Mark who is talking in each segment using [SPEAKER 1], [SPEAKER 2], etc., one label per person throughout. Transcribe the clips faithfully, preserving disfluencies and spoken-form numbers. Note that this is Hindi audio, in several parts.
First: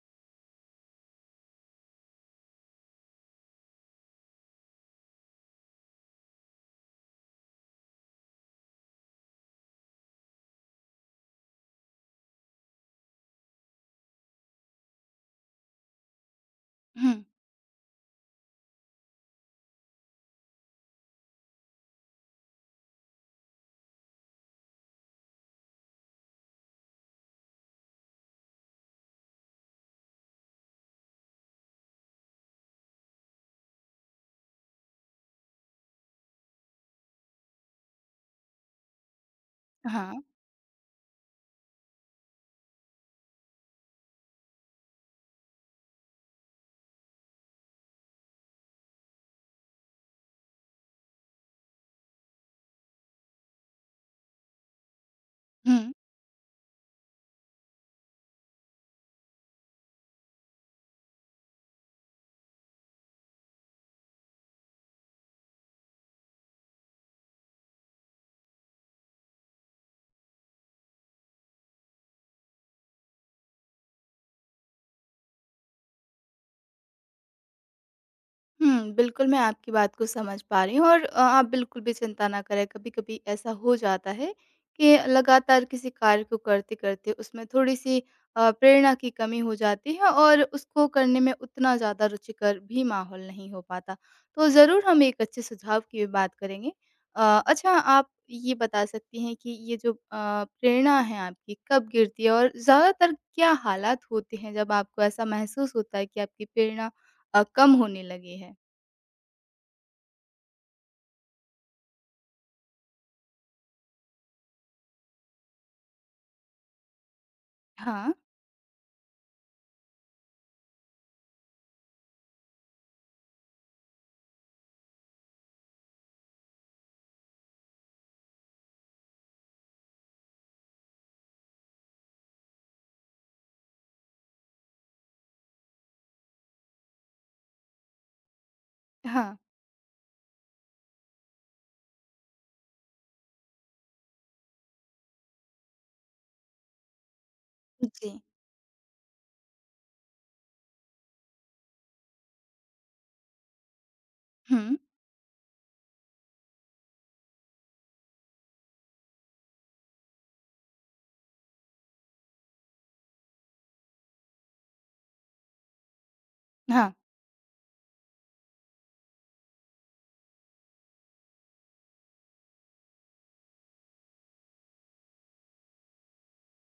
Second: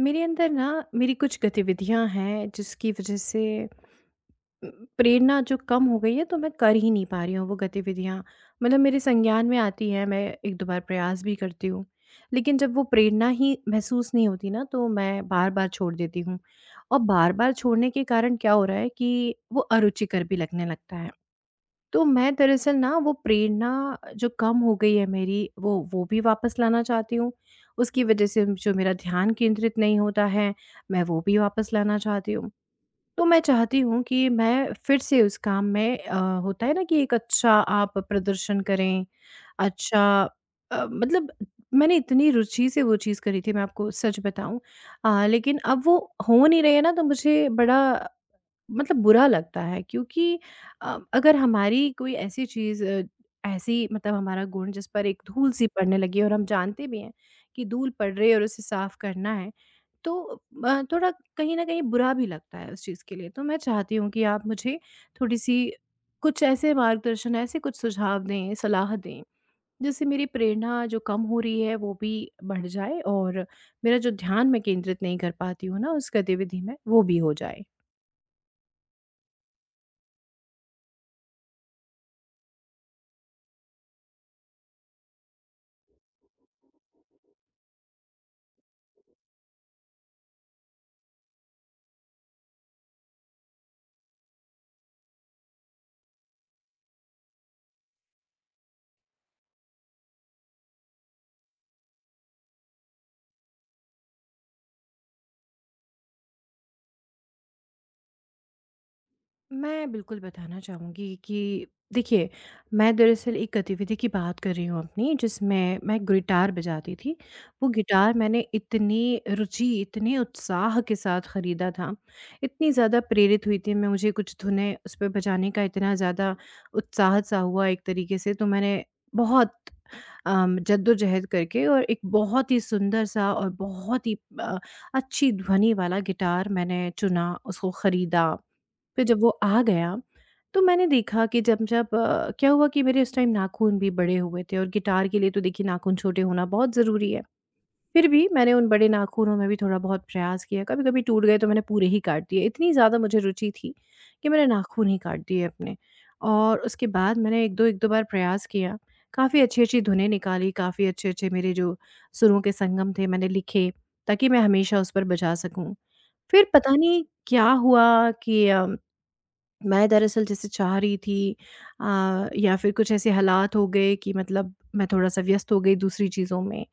[SPEAKER 1] मेरे अंदर ना मेरी कुछ गतिविधियां हैं जिसकी वजह से अ, प्रेरणा जो कम हो गई है तो मैं कर ही नहीं पा रही हूँ वो गतिविधियां मतलब मेरे संज्ञान में आती हैं। मैं एक दो बार प्रयास भी करती हूँ, लेकिन जब वो प्रेरणा ही महसूस नहीं होती ना तो मैं बार बार छोड़ देती हूँ और
[SPEAKER 2] हुँ,
[SPEAKER 1] बार बार छोड़ने के कारण क्या हो रहा है कि वो अरुचिकर भी लगने लगता है। तो मैं दरअसल ना वो प्रेरणा जो कम हो गई है मेरी वो वो भी वापस लाना चाहती हूँ। उसकी वज़ह से जो मेरा ध्यान केंद्रित नहीं होता है, मैं वो भी वापस लाना चाहती हूँ। तो मैं चाहती हूँ कि मैं फिर से उस काम में अ, होता है ना कि एक अच्छा आप प्रदर्शन करें, अच्छा।
[SPEAKER 2] हाँ।
[SPEAKER 1] अ, मतलब मैंने इतनी रुचि से वो चीज़ करी थी, मैं आपको सच बताऊँ। अ, लेकिन अब वो हो नहीं रही है ना तो मुझे बड़ा मतलब बुरा लगता है। क्योंकि अ, अगर हमारी कोई ऐसी चीज़ अ, ऐसी मतलब हमारा गुण जिस पर एक धूल सी
[SPEAKER 2] हुँ,
[SPEAKER 1] पड़ने लगी है और हम जानते भी हैं कि धूल पड़ रही है और उसे साफ करना है, तो अ, थोड़ा कहीं न कहीं बुरा भी लगता है उस चीज़ के लिए। तो मैं चाहती हूँ कि आप मुझे थोड़ी-सी कुछ ऐसे मार्गदर्शन, ऐसे कुछ सुझाव दें, सलाह दें, जिससे मेरी प्रेरणा जो कम हो रही है वो भी बढ़ जाए और मेरा जो ध्यान मैं केंद्रित नहीं कर पाती हूँ ना उस गतिविधि में, वो भी हो जाए।
[SPEAKER 2] हुँ, बिल्कुल मैं आपकी बात को समझ पा रही हूँ और अ, आप बिल्कुल भी चिंता ना करें, कभी-कभी ऐसा हो जाता है कि लगातार किसी कार्य को करते-करते उसमें थोड़ी-सी अ, प्रेरणा की कमी हो जाती है और उसको करने में उतना ज़्यादा रुचिकर भी माहौल नहीं हो पाता। तो ज़रूर हम एक अच्छे सुझाव की भी बात करेंगे। अ, अच्छा, आप ये बता सकती हैं कि ये जो अ, प्रेरणा है आपकी, कब गिरती है और ज़्यादातर क्या हालात होते हैं जब आपको ऐसा महसूस होता है कि आपकी प्रेरणा अ, कम होने लगी है?
[SPEAKER 1] मैं बिल्कुल बताना चाहूँगी कि देखिए, मैं दरअसल एक गतिविधि की बात कर रही हूँ अपनी, जिसमें मैं गिटार बजाती थी। वो
[SPEAKER 2] हाँ,
[SPEAKER 1] गिटार मैंने इतनी रुचि, इतने उत्साह के साथ खरीदा था, इतनी ज़्यादा प्रेरित हुई थी मैं, मुझे कुछ धुनें उस पे बजाने का इतना ज़्यादा उत्साह-सा हुआ एक तरीके से। तो मैंने बहुत अम, जद्दोजहद करके और एक बहुत ही सुंदर-सा और बहुत ही अ, अच्छी ध्वनि वाला गिटार मैंने चुना, उसको खरीदा। फिर जब वो
[SPEAKER 2] हाँ।
[SPEAKER 1] आ गया, तो मैंने देखा कि जब जब अ, क्या हुआ कि मेरे उस टाइम नाख़ून भी बड़े हुए थे और गिटार के लिए तो देखिए नाख़ून छोटे होना बहुत ज़रूरी है। फिर
[SPEAKER 2] जी।
[SPEAKER 1] भी मैंने उन बड़े नाख़ूनों में भी थोड़ा बहुत प्रयास किया, कभी-कभी टूट गए तो मैंने पूरे ही काट दिए। इतनी ज़्यादा मुझे रुचि थी कि मैंने
[SPEAKER 2] हुँ।
[SPEAKER 1] नाख़ून ही काट दिए अपने। और उसके बाद मैंने एक दो एक दो बार प्रयास किया, काफ़ी अच्छी-अच्छी धुनें निकाली, काफ़ी अच्छे-अच्छे मेरे जो सुरों के संगम थे मैंने लिखे, ताकि मैं हमेशा उस पर बजा सकूँ। फिर पता
[SPEAKER 2] हाँ,
[SPEAKER 1] नहीं क्या हुआ कि अ, मैं दरअसल जैसे चाह रही थी अ, या फिर कुछ ऐसे हालात हो गए कि मतलब मैं थोड़ा-सा व्यस्त हो गई दूसरी चीज़ों में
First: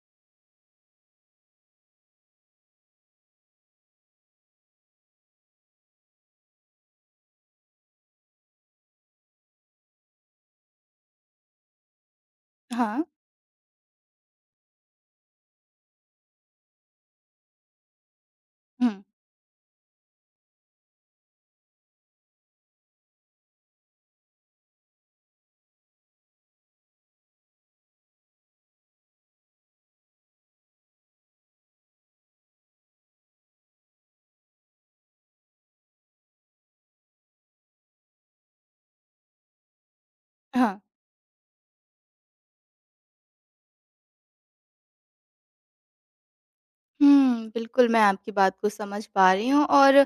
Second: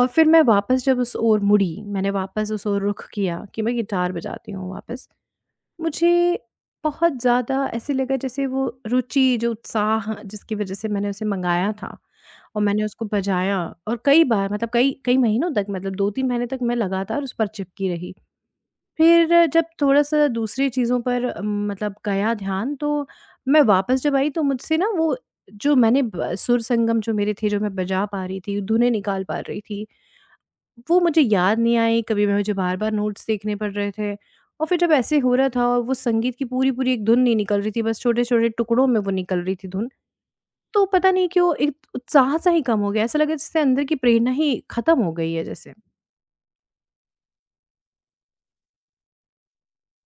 [SPEAKER 1] और फिर मैं वापस जब उस ओर मुड़ी, मैंने वापस उस ओर रुख किया कि मैं गिटार बजाती हूँ वापस। मुझे बहुत ज़्यादा ऐसे लगा जैसे वो रुचि, जो उत्साह जिसकी वज़ह से मैंने उसे मँगाया था और मैंने
[SPEAKER 2] हाँ,
[SPEAKER 1] उसको बजाया और कई बार मतलब कई कई महीनों तक, मतलब दो तीन महीने तक मैं लगातार उस पर चिपकी रही।
[SPEAKER 2] हुँ,
[SPEAKER 1] फिर जब थोड़ा-सा दूसरी चीज़ों पर अ, मतलब गया ध्यान तो मैं वापस जब आई तो मुझसे ना वो जो मैंने ब सुर संगम जो मेरे थे, जो मैं बजा पा रही थी, धुनें निकाल पा रही थी, वो मुझे याद नहीं आई। कभी मैं मुझे बार-बार नोट्स देखने पड़ रहे थे और फिर जब ऐसे हो रहा था और वो संगीत की पूरी-पूरी एक धुन नहीं निकल रही थी, बस छोटे-छोटे टुकड़ों में वो निकल रही थी धुन।
[SPEAKER 2] हाँ।
[SPEAKER 1] तो पता नहीं क्यों एक उत्साह सा ही कम हो गया। ऐसा लगा जैसे अंदर की प्रेरणा ही खत्म हो गई है जैसे।
[SPEAKER 2] हुँ, बिल्कुल, मैं आपकी बात को समझ पा रही हूँ और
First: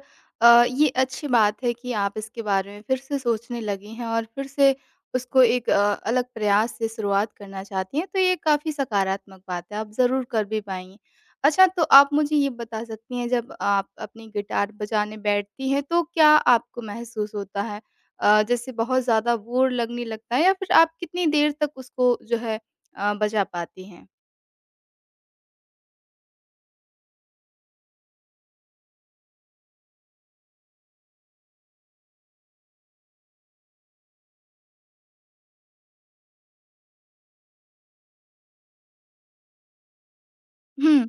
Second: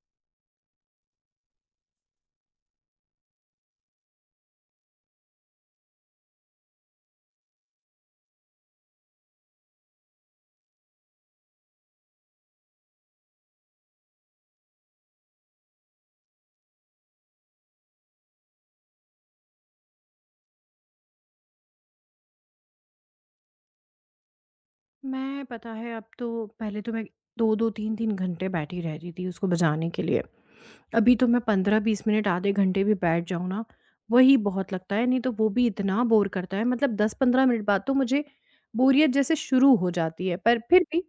[SPEAKER 2] अ, ये अच्छी बात है कि आप इसके बारे में फिर से सोचने लगी हैं और फिर से उसको एक अ, अलग प्रयास से शुरुआत करना चाहती हैं, तो ये काफ़ी सकारात्मक बात है, आप ज़रूर कर भी पाएँगी। अच्छा, तो आप मुझे ये बता सकती हैं, जब आप अपनी गिटार बजाने बैठती हैं, तो क्या आपको महसूस होता है? अ, जैसे बहुत ज़्यादा बोर लगने लगता है, या फिर आप कितनी देर तक उसको, जो है, अ, बजा पाती हैं?
[SPEAKER 1] मैं पता है अब तो, पहले तो मैं दो दो तीन तीन घंटे बैठी रहती थी उसको बजाने के लिए। अभी तो मैं पंद्रह बीस मिनट आधे घंटे भी बैठ जाऊँ ना, वही बहुत लगता है, नहीं तो वो भी इतना बोर करता है, मतलब दस पंद्रह मिनट बाद तो मुझे बोरियत जैसे शुरू हो जाती है। पर फिर भी
[SPEAKER 2] हुँ,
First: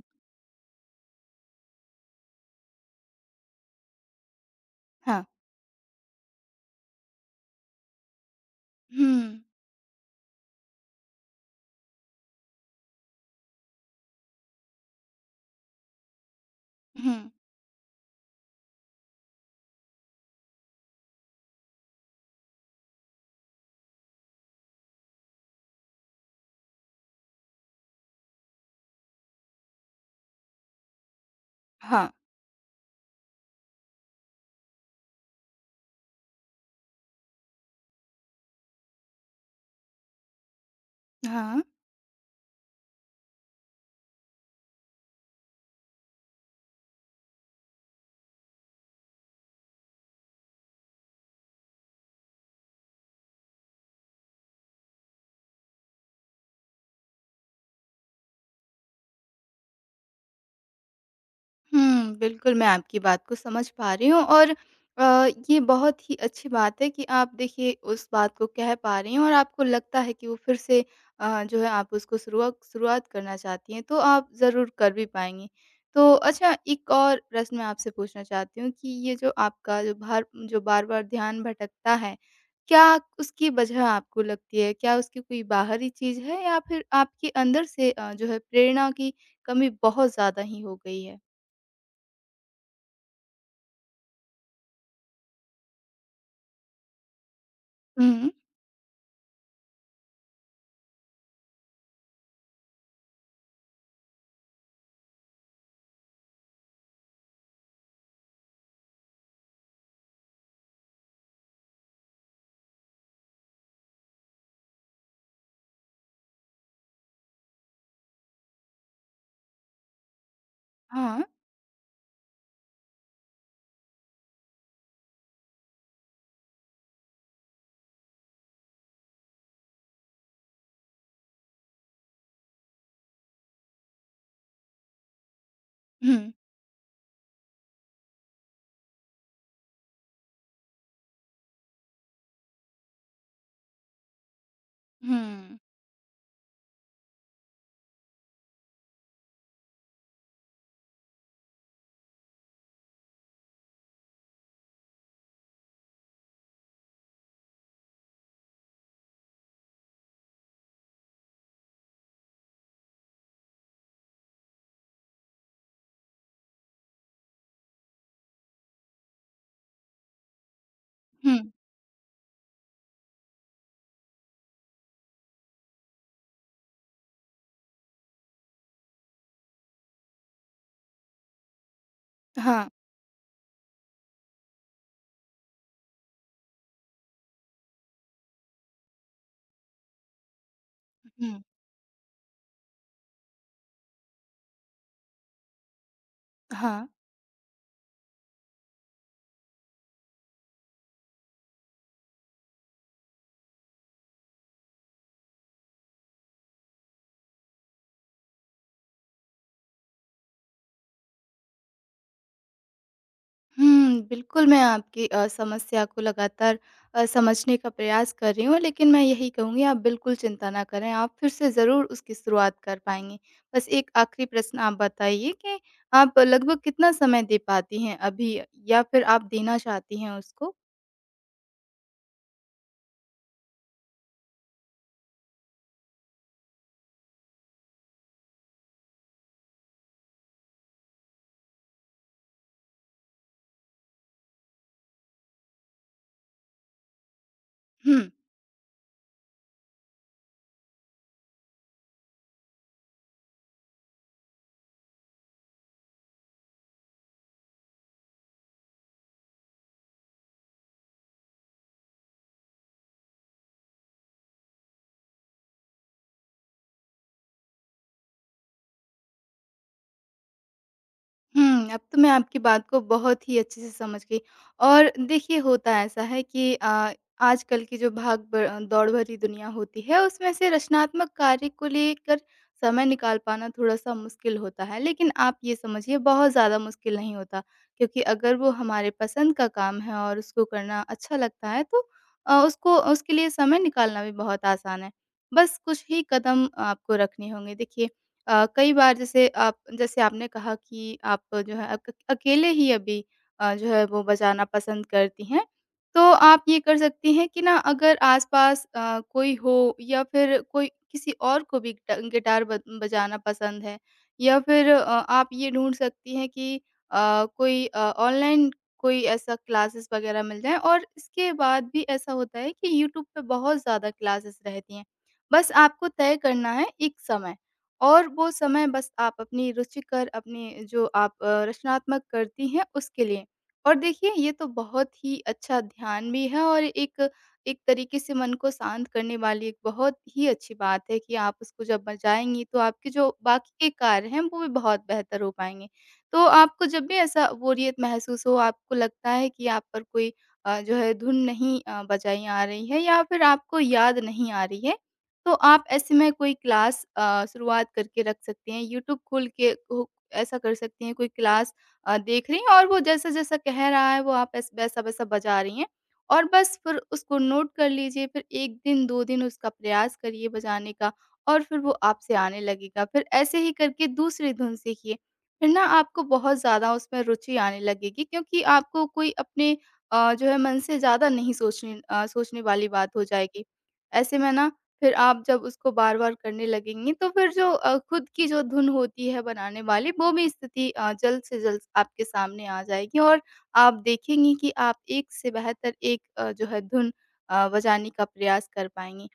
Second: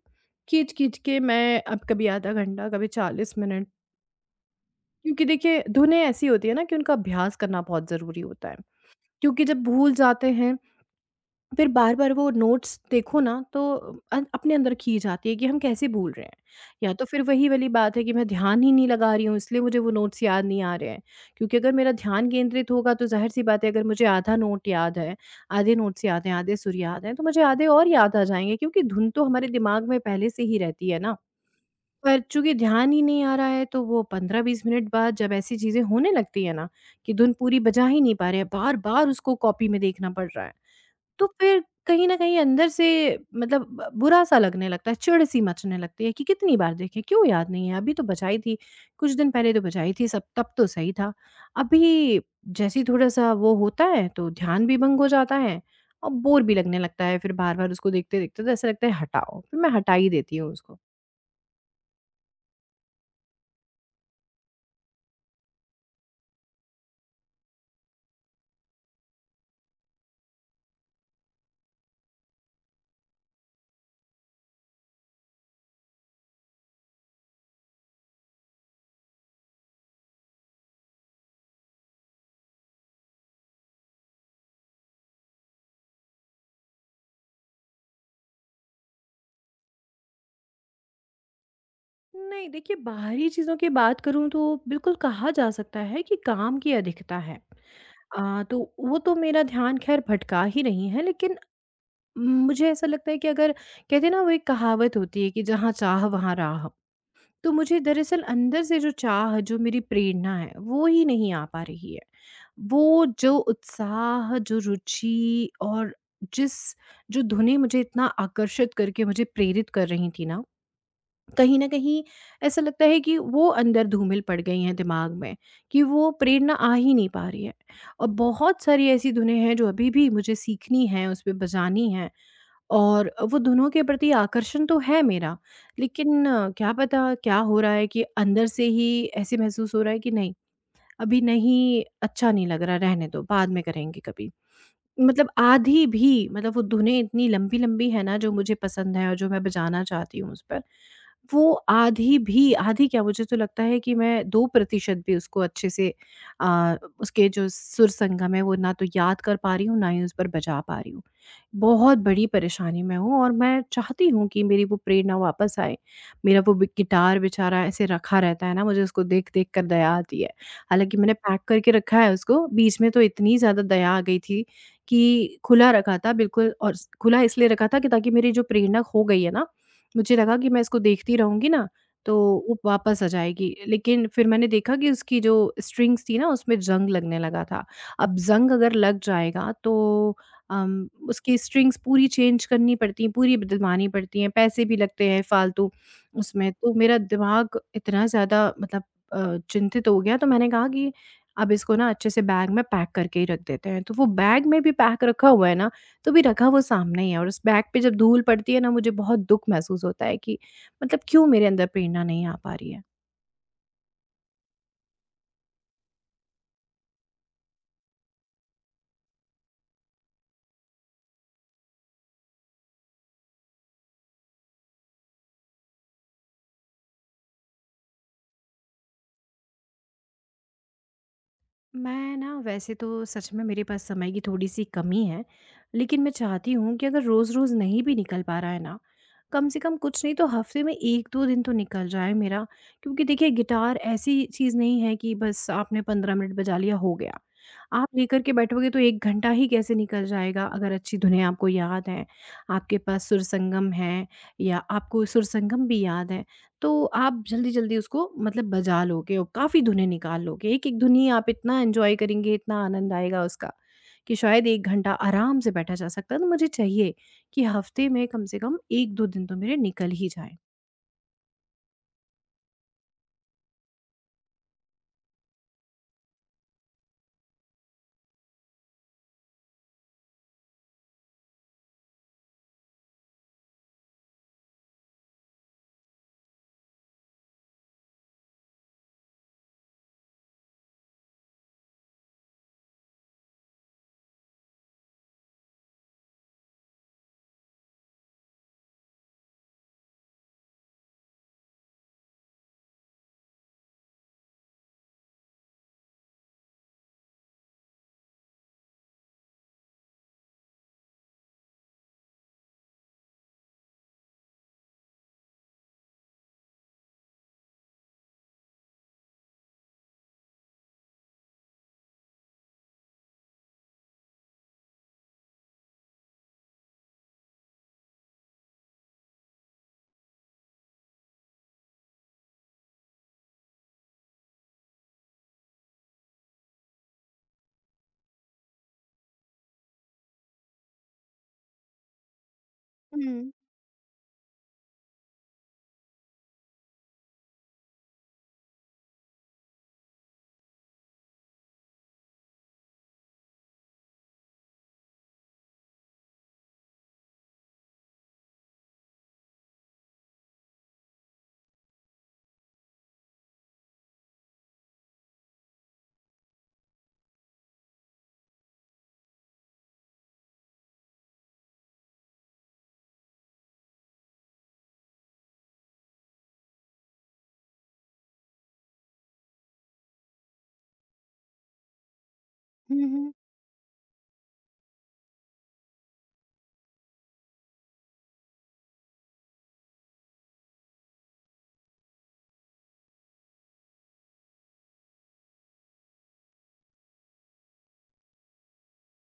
[SPEAKER 1] खींच-खींच के मैं अब कभी आधा घंटा, कभी चालीस मिनट,
[SPEAKER 2] हाँ।
[SPEAKER 1] क्योंकि देखिए धुनें ऐसी होती है ना कि उनका अभ्यास करना बहुत ज़रूरी होता है।
[SPEAKER 2] हुँ,
[SPEAKER 1] क्योंकि जब भूल जाते हैं फिर बार-बार वो नोट्स देखो ना तो अ, अपने अंदर खींच जाती है कि हम कैसे भूल रहे हैं। या तो
[SPEAKER 2] हुँ।
[SPEAKER 1] फिर वही वाली बात है कि मैं ध्यान ही नहीं लगा रही हूँ इसलिए मुझे वो नोट्स याद नहीं आ रहे हैं। क्योंकि अगर मेरा ध्यान केंद्रित होगा तो ज़ाहिर-सी बात है, अगर मुझे आधा नोट याद है, आधे नोट्स याद हैं, आधे सुर याद हैं, तो मुझे आधे और याद आ जाएँगे क्योंकि धुन तो हमारे दिमाग में पहले से ही रहती है ना।
[SPEAKER 2] हाँ,
[SPEAKER 1] पर चूँकि ध्यान ही नहीं आ रहा है तो वो पंद्रह बीस मिनट बाद जब ऐसी चीज़ें होने लगती है ना कि धुन पूरी बजा ही नहीं पा रहे हैं, बार-बार उसको कॉपी में देखना पड़ रहा है, तो
[SPEAKER 2] हाँ।
[SPEAKER 1] फिर कहीं न कहीं अंदर से मतलब ब बुरा-सा लगने लगता है, चिढ़-सी मचने लगती है कि कितनी बार देखें, क्यों याद नहीं है? अभी तो बजाई थी, कुछ दिन पहले तो बजाई थी सब, तब तो सही था। अभी जैसे ही थोड़ा-सा वो होता है तो ध्यान भी भंग हो जाता है और बोर भी लगने लगता है, फिर बार-बार उसको देखते-देखते तो ऐसा लगता है हटाओ, फिर मैं हटा ही देती हूँ उसको।
[SPEAKER 2] हुँ, बिल्कुल, मैं आपकी बात को समझ पा रही हूँ और अ, ये बहुत ही अच्छी बात है कि आप देखिए, उस बात को कह पा रही हैं और आपको लगता है कि वो फिर से, अ, जो है, आप उसको शुरुआ शुरुआत करना चाहती हैं, तो आप ज़रूर कर भी पाएँगी। तो अच्छा, एक और प्रश्न मैं आपसे पूछना चाहती हूँ कि ये जो आपका जो भार जो बार-बार ध्यान भटकता है, क्या उसकी वजह आपको लगती है? क्या उसकी कोई बाहरी चीज़ है, या फिर आपके अंदर से, अ, जो है, प्रेरणा की कमी बहुत ज़्यादा ही हो गई है?
[SPEAKER 1] नहीं, देखिए बाहरी चीज़ों की बात करूँ तो बिल्कुल कहा जा सकता है कि काम की अधिकता है।
[SPEAKER 2] हुँ,
[SPEAKER 1] अ, तो वो तो मेरा ध्यान ख़ैर भटका ही रही है, लेकिन मुझे ऐसा लगता है कि अगर कहते हैं ना वो एक कहावत होती है कि जहाँ चाह वहाँ राह, तो मुझे दरअसल अंदर से जो चाह, जो मेरी प्रेरणा है वो ही नहीं आ पा रही है। वो जो उत्साह, जो रुचि और जिस जो धुनें मुझे इतना आकर्षित करके मुझे प्रेरित कर रही थी ना,
[SPEAKER 2] हाँ।
[SPEAKER 1] कहीं ना कहीं ऐसा लगता है कि वो अंदर धूमिल पड़ गई हैं दिमाग में, कि वो प्रेरणा आ ही नहीं पा रही है। और बहुत सारी ऐसी धुनें हैं जो अभी भी मुझे सीखनी है, उस पर बजानी है, और वो दोनों के प्रति आकर्षण तो है मेरा, लेकिन
[SPEAKER 2] हुँ,
[SPEAKER 1] अ, क्या पता क्या हो रहा है कि अंदर से ही ऐसे महसूस हो रहा है कि नहीं, अभी नहीं, अच्छा नहीं लग रहा, रहने दो, बाद में करेंगे कभी। मतलब
[SPEAKER 2] हुँ,
[SPEAKER 1] आधी भी, मतलब वो धुनें इतनी लंबी-लंबी है ना जो मुझे पसंद है और जो मैं बजाना चाहती हूँ उस पर, वो आधी भी, आधी क्या, मुझे तो लगता है कि मैं दो प्रतिशत भी उसको अच्छे से अ, उसके जो सुर संगम है वो ना तो याद कर पा रही हूँ, ना ही उस पर बजा पा रही हूँ। बहुत बड़ी परेशानी में हूँ और मैं चाहती हूँ कि मेरी वो प्रेरणा वापस आए। मेरा वो बि गिटार बेचारा ऐसे रखा रहता है ना, मुझे उसको देख-देख कर दया आती है। हालाँकि मैंने
[SPEAKER 2] हुँ,
[SPEAKER 1] पैक करके रखा है उसको, बीच में तो इतनी ज़्यादा दया आ गई थी कि खुला रखा था बिल्कुल, और स खुला इसलिए रखा था कि ताकि मेरी जो प्रेरणा खो गई है ना, मुझे लगा कि मैं इसको देखती रहूँगी ना, तो वो
[SPEAKER 2] हाँ,
[SPEAKER 1] वापस आ जाएगी। लेकिन फिर मैंने देखा कि उसकी जो स्ट्रिंग्स थी ना, उसमें ज़ंग लगने लगा था। अब ज़ंग अगर लग जाएगा तो अम, उसकी
[SPEAKER 2] हुँ,
[SPEAKER 1] स्ट्रिंग्स पूरी चेंज करनी पड़ती हैं, पूरी बदलवानी पड़ती हैं, पैसे भी लगते हैं फ़ालतू उसमें। तो
[SPEAKER 2] हाँ।
[SPEAKER 1] मेरा दिमाग इतना ज़्यादा मतलब अ, चिंतित हो गया, तो मैंने कहा कि अब इसको ना अच्छे से बैग में पैक करके ही रख देते हैं। तो वो बैग में भी पैक रखा हुआ है ना, तो भी रखा वो सामने ही है और उस बैग पे जब धूल पड़ती है ना, मुझे बहुत दुःख महसूस होता है कि मतलब क्यों मेरे अंदर प्रेरणा नहीं आ पा रही है।
[SPEAKER 2] हुँ, बिल्कुल, मैं आपकी अ, समस्या को लगातार अ, समझने का प्रयास कर रही हूँ, लेकिन मैं यही कहूँगी, आप बिल्कुल चिंता ना करें, आप फिर से ज़रूर उसकी शुरुआत कर पाएँगी। बस एक आखिरी प्रश्न, आप बताइए कि आप लगभग कितना समय दे पाती हैं अभी, या फिर आप देना चाहती हैं उसको?
[SPEAKER 1] मैं ना वैसे तो सच में मेरे पास समय की थोड़ी-सी कमी है, लेकिन मैं चाहती हूँ कि अगर रोज़-रोज़ नहीं भी निकल पा रहा है ना, कम से कम कुछ नहीं तो हफ़्ते में एक दो दिन तो निकल जाए मेरा। क्योंकि देखिए गिटार ऐसी चीज़ नहीं है कि बस आपने पंद्रह मिनट बजा लिया, हो गया। आप
[SPEAKER 2] हुँ।
[SPEAKER 1] लेकर के बैठोगे तो एक घंटा ही कैसे निकल जाएगा, अगर अच्छी धुनें आपको याद हैं, आपके पास सुर संगम है या आपको सुर संगम भी याद है, तो आप जल्दी-जल्दी उसको मतलब बजा लोगे और काफ़ी धुनें निकाल लोगे। एक-एक धुन ही आप इतना एन्जॉय करेंगे, इतना आनंद आएगा उसका कि शायद एक घंटा आराम से बैठा जा सकता है। तो मुझे चाहिए कि हफ़्ते में कम से कम एक दो दिन तो मेरे निकल ही जाएँ।
[SPEAKER 2] हुँ, अब तो मैं आपकी बात को बहुत ही अच्छे से समझ गई। और देखिए, होता ऐसा है कि अ, आजकल की जो भाग ब दौड़ भरी दुनिया होती है, उसमें से रचनात्मक कार्य को लेकर समय निकाल पाना थोड़ा-सा मुश्किल होता है। लेकिन आप ये समझिए, बहुत ज़्यादा मुश्किल नहीं होता, क्योंकि अगर वो हमारे पसंद का काम है और उसको करना अच्छा लगता है, तो अ, उसको, उसके लिए समय निकालना भी बहुत आसान है। बस कुछ ही कदम आपको रखने होंगे। देखिए, अ, कई बार, जैसे आप जैसे आपने कहा कि आप, जो है, अक अकेले ही अभी अ, जो है, वो बजाना पसंद करती हैं। तो आप ये कर सकती हैं कि ना, अगर आस-पास अ, कोई हो या फिर कोई किसी और को भी ट गिटार ब बजाना पसंद है, या फिर अ, आप ये ढूँढ सकती हैं कि अ, कोई अ, ऑनलाइन कोई ऐसा क्लासेस वग़ैरह मिल जाएँ, और इसके बाद भी ऐसा होता है कि यूट्यूब पे बहुत ज़्यादा क्लासेस रहती हैं। बस आपको तय करना है एक समय। और वो समय बस आप अपनी रुचिकर, अपनी जो आप अ, रचनात्मक करती हैं, उसके लिए। और देखिए, ये तो बहुत ही अच्छा ध्यान भी है, और एक एक तरीके से मन को शांत करने वाली एक बहुत ही अच्छी बात है कि आप उसको जब बजाएँगी, तो आपके जो
[SPEAKER 1] हुँ।
[SPEAKER 2] बाकी के कार्य हैं, वो भी बहुत बेहतर हो पाएँगे। तो आपको जब भी ऐसा बोरियत महसूस हो, आपको लगता है कि आप पर कोई अ, जो है धुन नहीं अ, बजाई आ रही है, या फिर आपको याद नहीं आ रही है, तो आप ऐसे में कोई क्लास अ, शुरुआत करके रख सकते हैं, यूट्यूब खोल के हो, ऐसा कर सकती हैं, कोई क्लास अ, देख रही हैं और वो जैसा-जैसा कह रहा है, वो आप ऐस वैसा-वैसा बजा रही हैं, और बस फिर उसको नोट कर लीजिए, फिर एक दिन, दो दिन उसका प्रयास करिए बजाने का, और फिर वो आपसे आने लगेगा। फिर ऐसे ही करके दूसरी धुन सीखिए, फिर ना आपको बहुत ज़्यादा उसमें रुचि आने लगेगी, क्योंकि आपको कोई अपने अ, जो है, मन से ज़्यादा नहीं सोचने अ, सोचने वाली
[SPEAKER 1] हुँ,
[SPEAKER 2] बात हो
[SPEAKER 1] हुँ।
[SPEAKER 2] जाएगी। ऐसे में ना, फिर आप जब उसको बार-बार करने लगेंगी, तो फिर जो अ, खुद की जो धुन होती है बनाने वाली, वो भी स्थिति अ, जल्द से जल्द आपके सामने आ जाएगी, और आप देखेंगी कि आप एक से बेहतर एक अ, जो है धुन अ, बजाने का प्रयास कर पाएँगी।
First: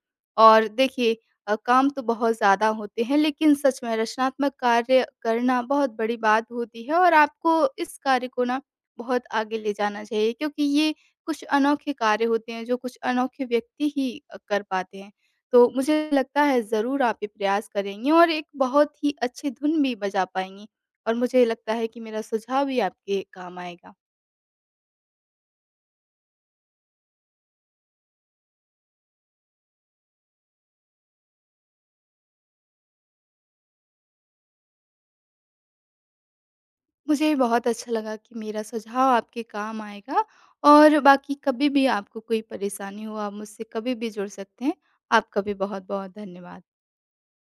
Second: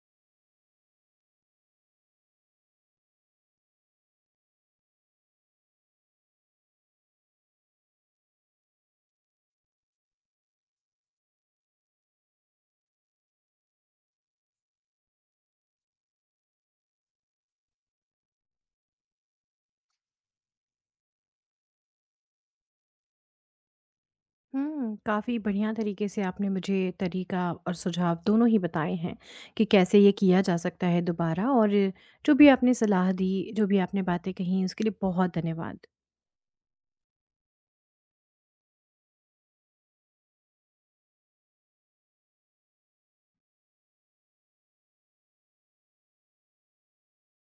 [SPEAKER 2] और देखिए, अ, काम तो बहुत ज़्यादा होते हैं, लेकिन सच में रचनात्मक कार्य करना बहुत बड़ी बात होती है, और आपको इस कार्य को ना बहुत आगे ले जाना चाहिए, क्योंकि ये कुछ अनोखे कार्य होते हैं जो कुछ अनोखे व्यक्ति ही अ, कर पाते हैं। तो मुझे लगता है ज़रूर आप ये प्रयास करेंगी और एक बहुत ही अच्छी धुन भी बजा पाएँगी, और मुझे लगता है कि मेरा सुझाव भी आपके काम आएगा।
[SPEAKER 1] हुँ, काफ़ी बढ़िया तरीके से आपने मुझे तरीका और सुझाव दोनों ही बताए हैं कि कैसे ये किया जा सकता है दोबारा, और जो भी आपने सलाह दी, जो भी आपने बातें कहीं उसके लिए बहुत धन्यवाद।
[SPEAKER 2] मुझे भी बहुत अच्छा लगा कि मेरा सुझाव आपके काम आएगा, और बाकी कभी भी आपको कोई परेशानी हो, आप मुझसे कभी भी जुड़ सकते हैं। आपका भी बहुत-बहुत धन्यवाद।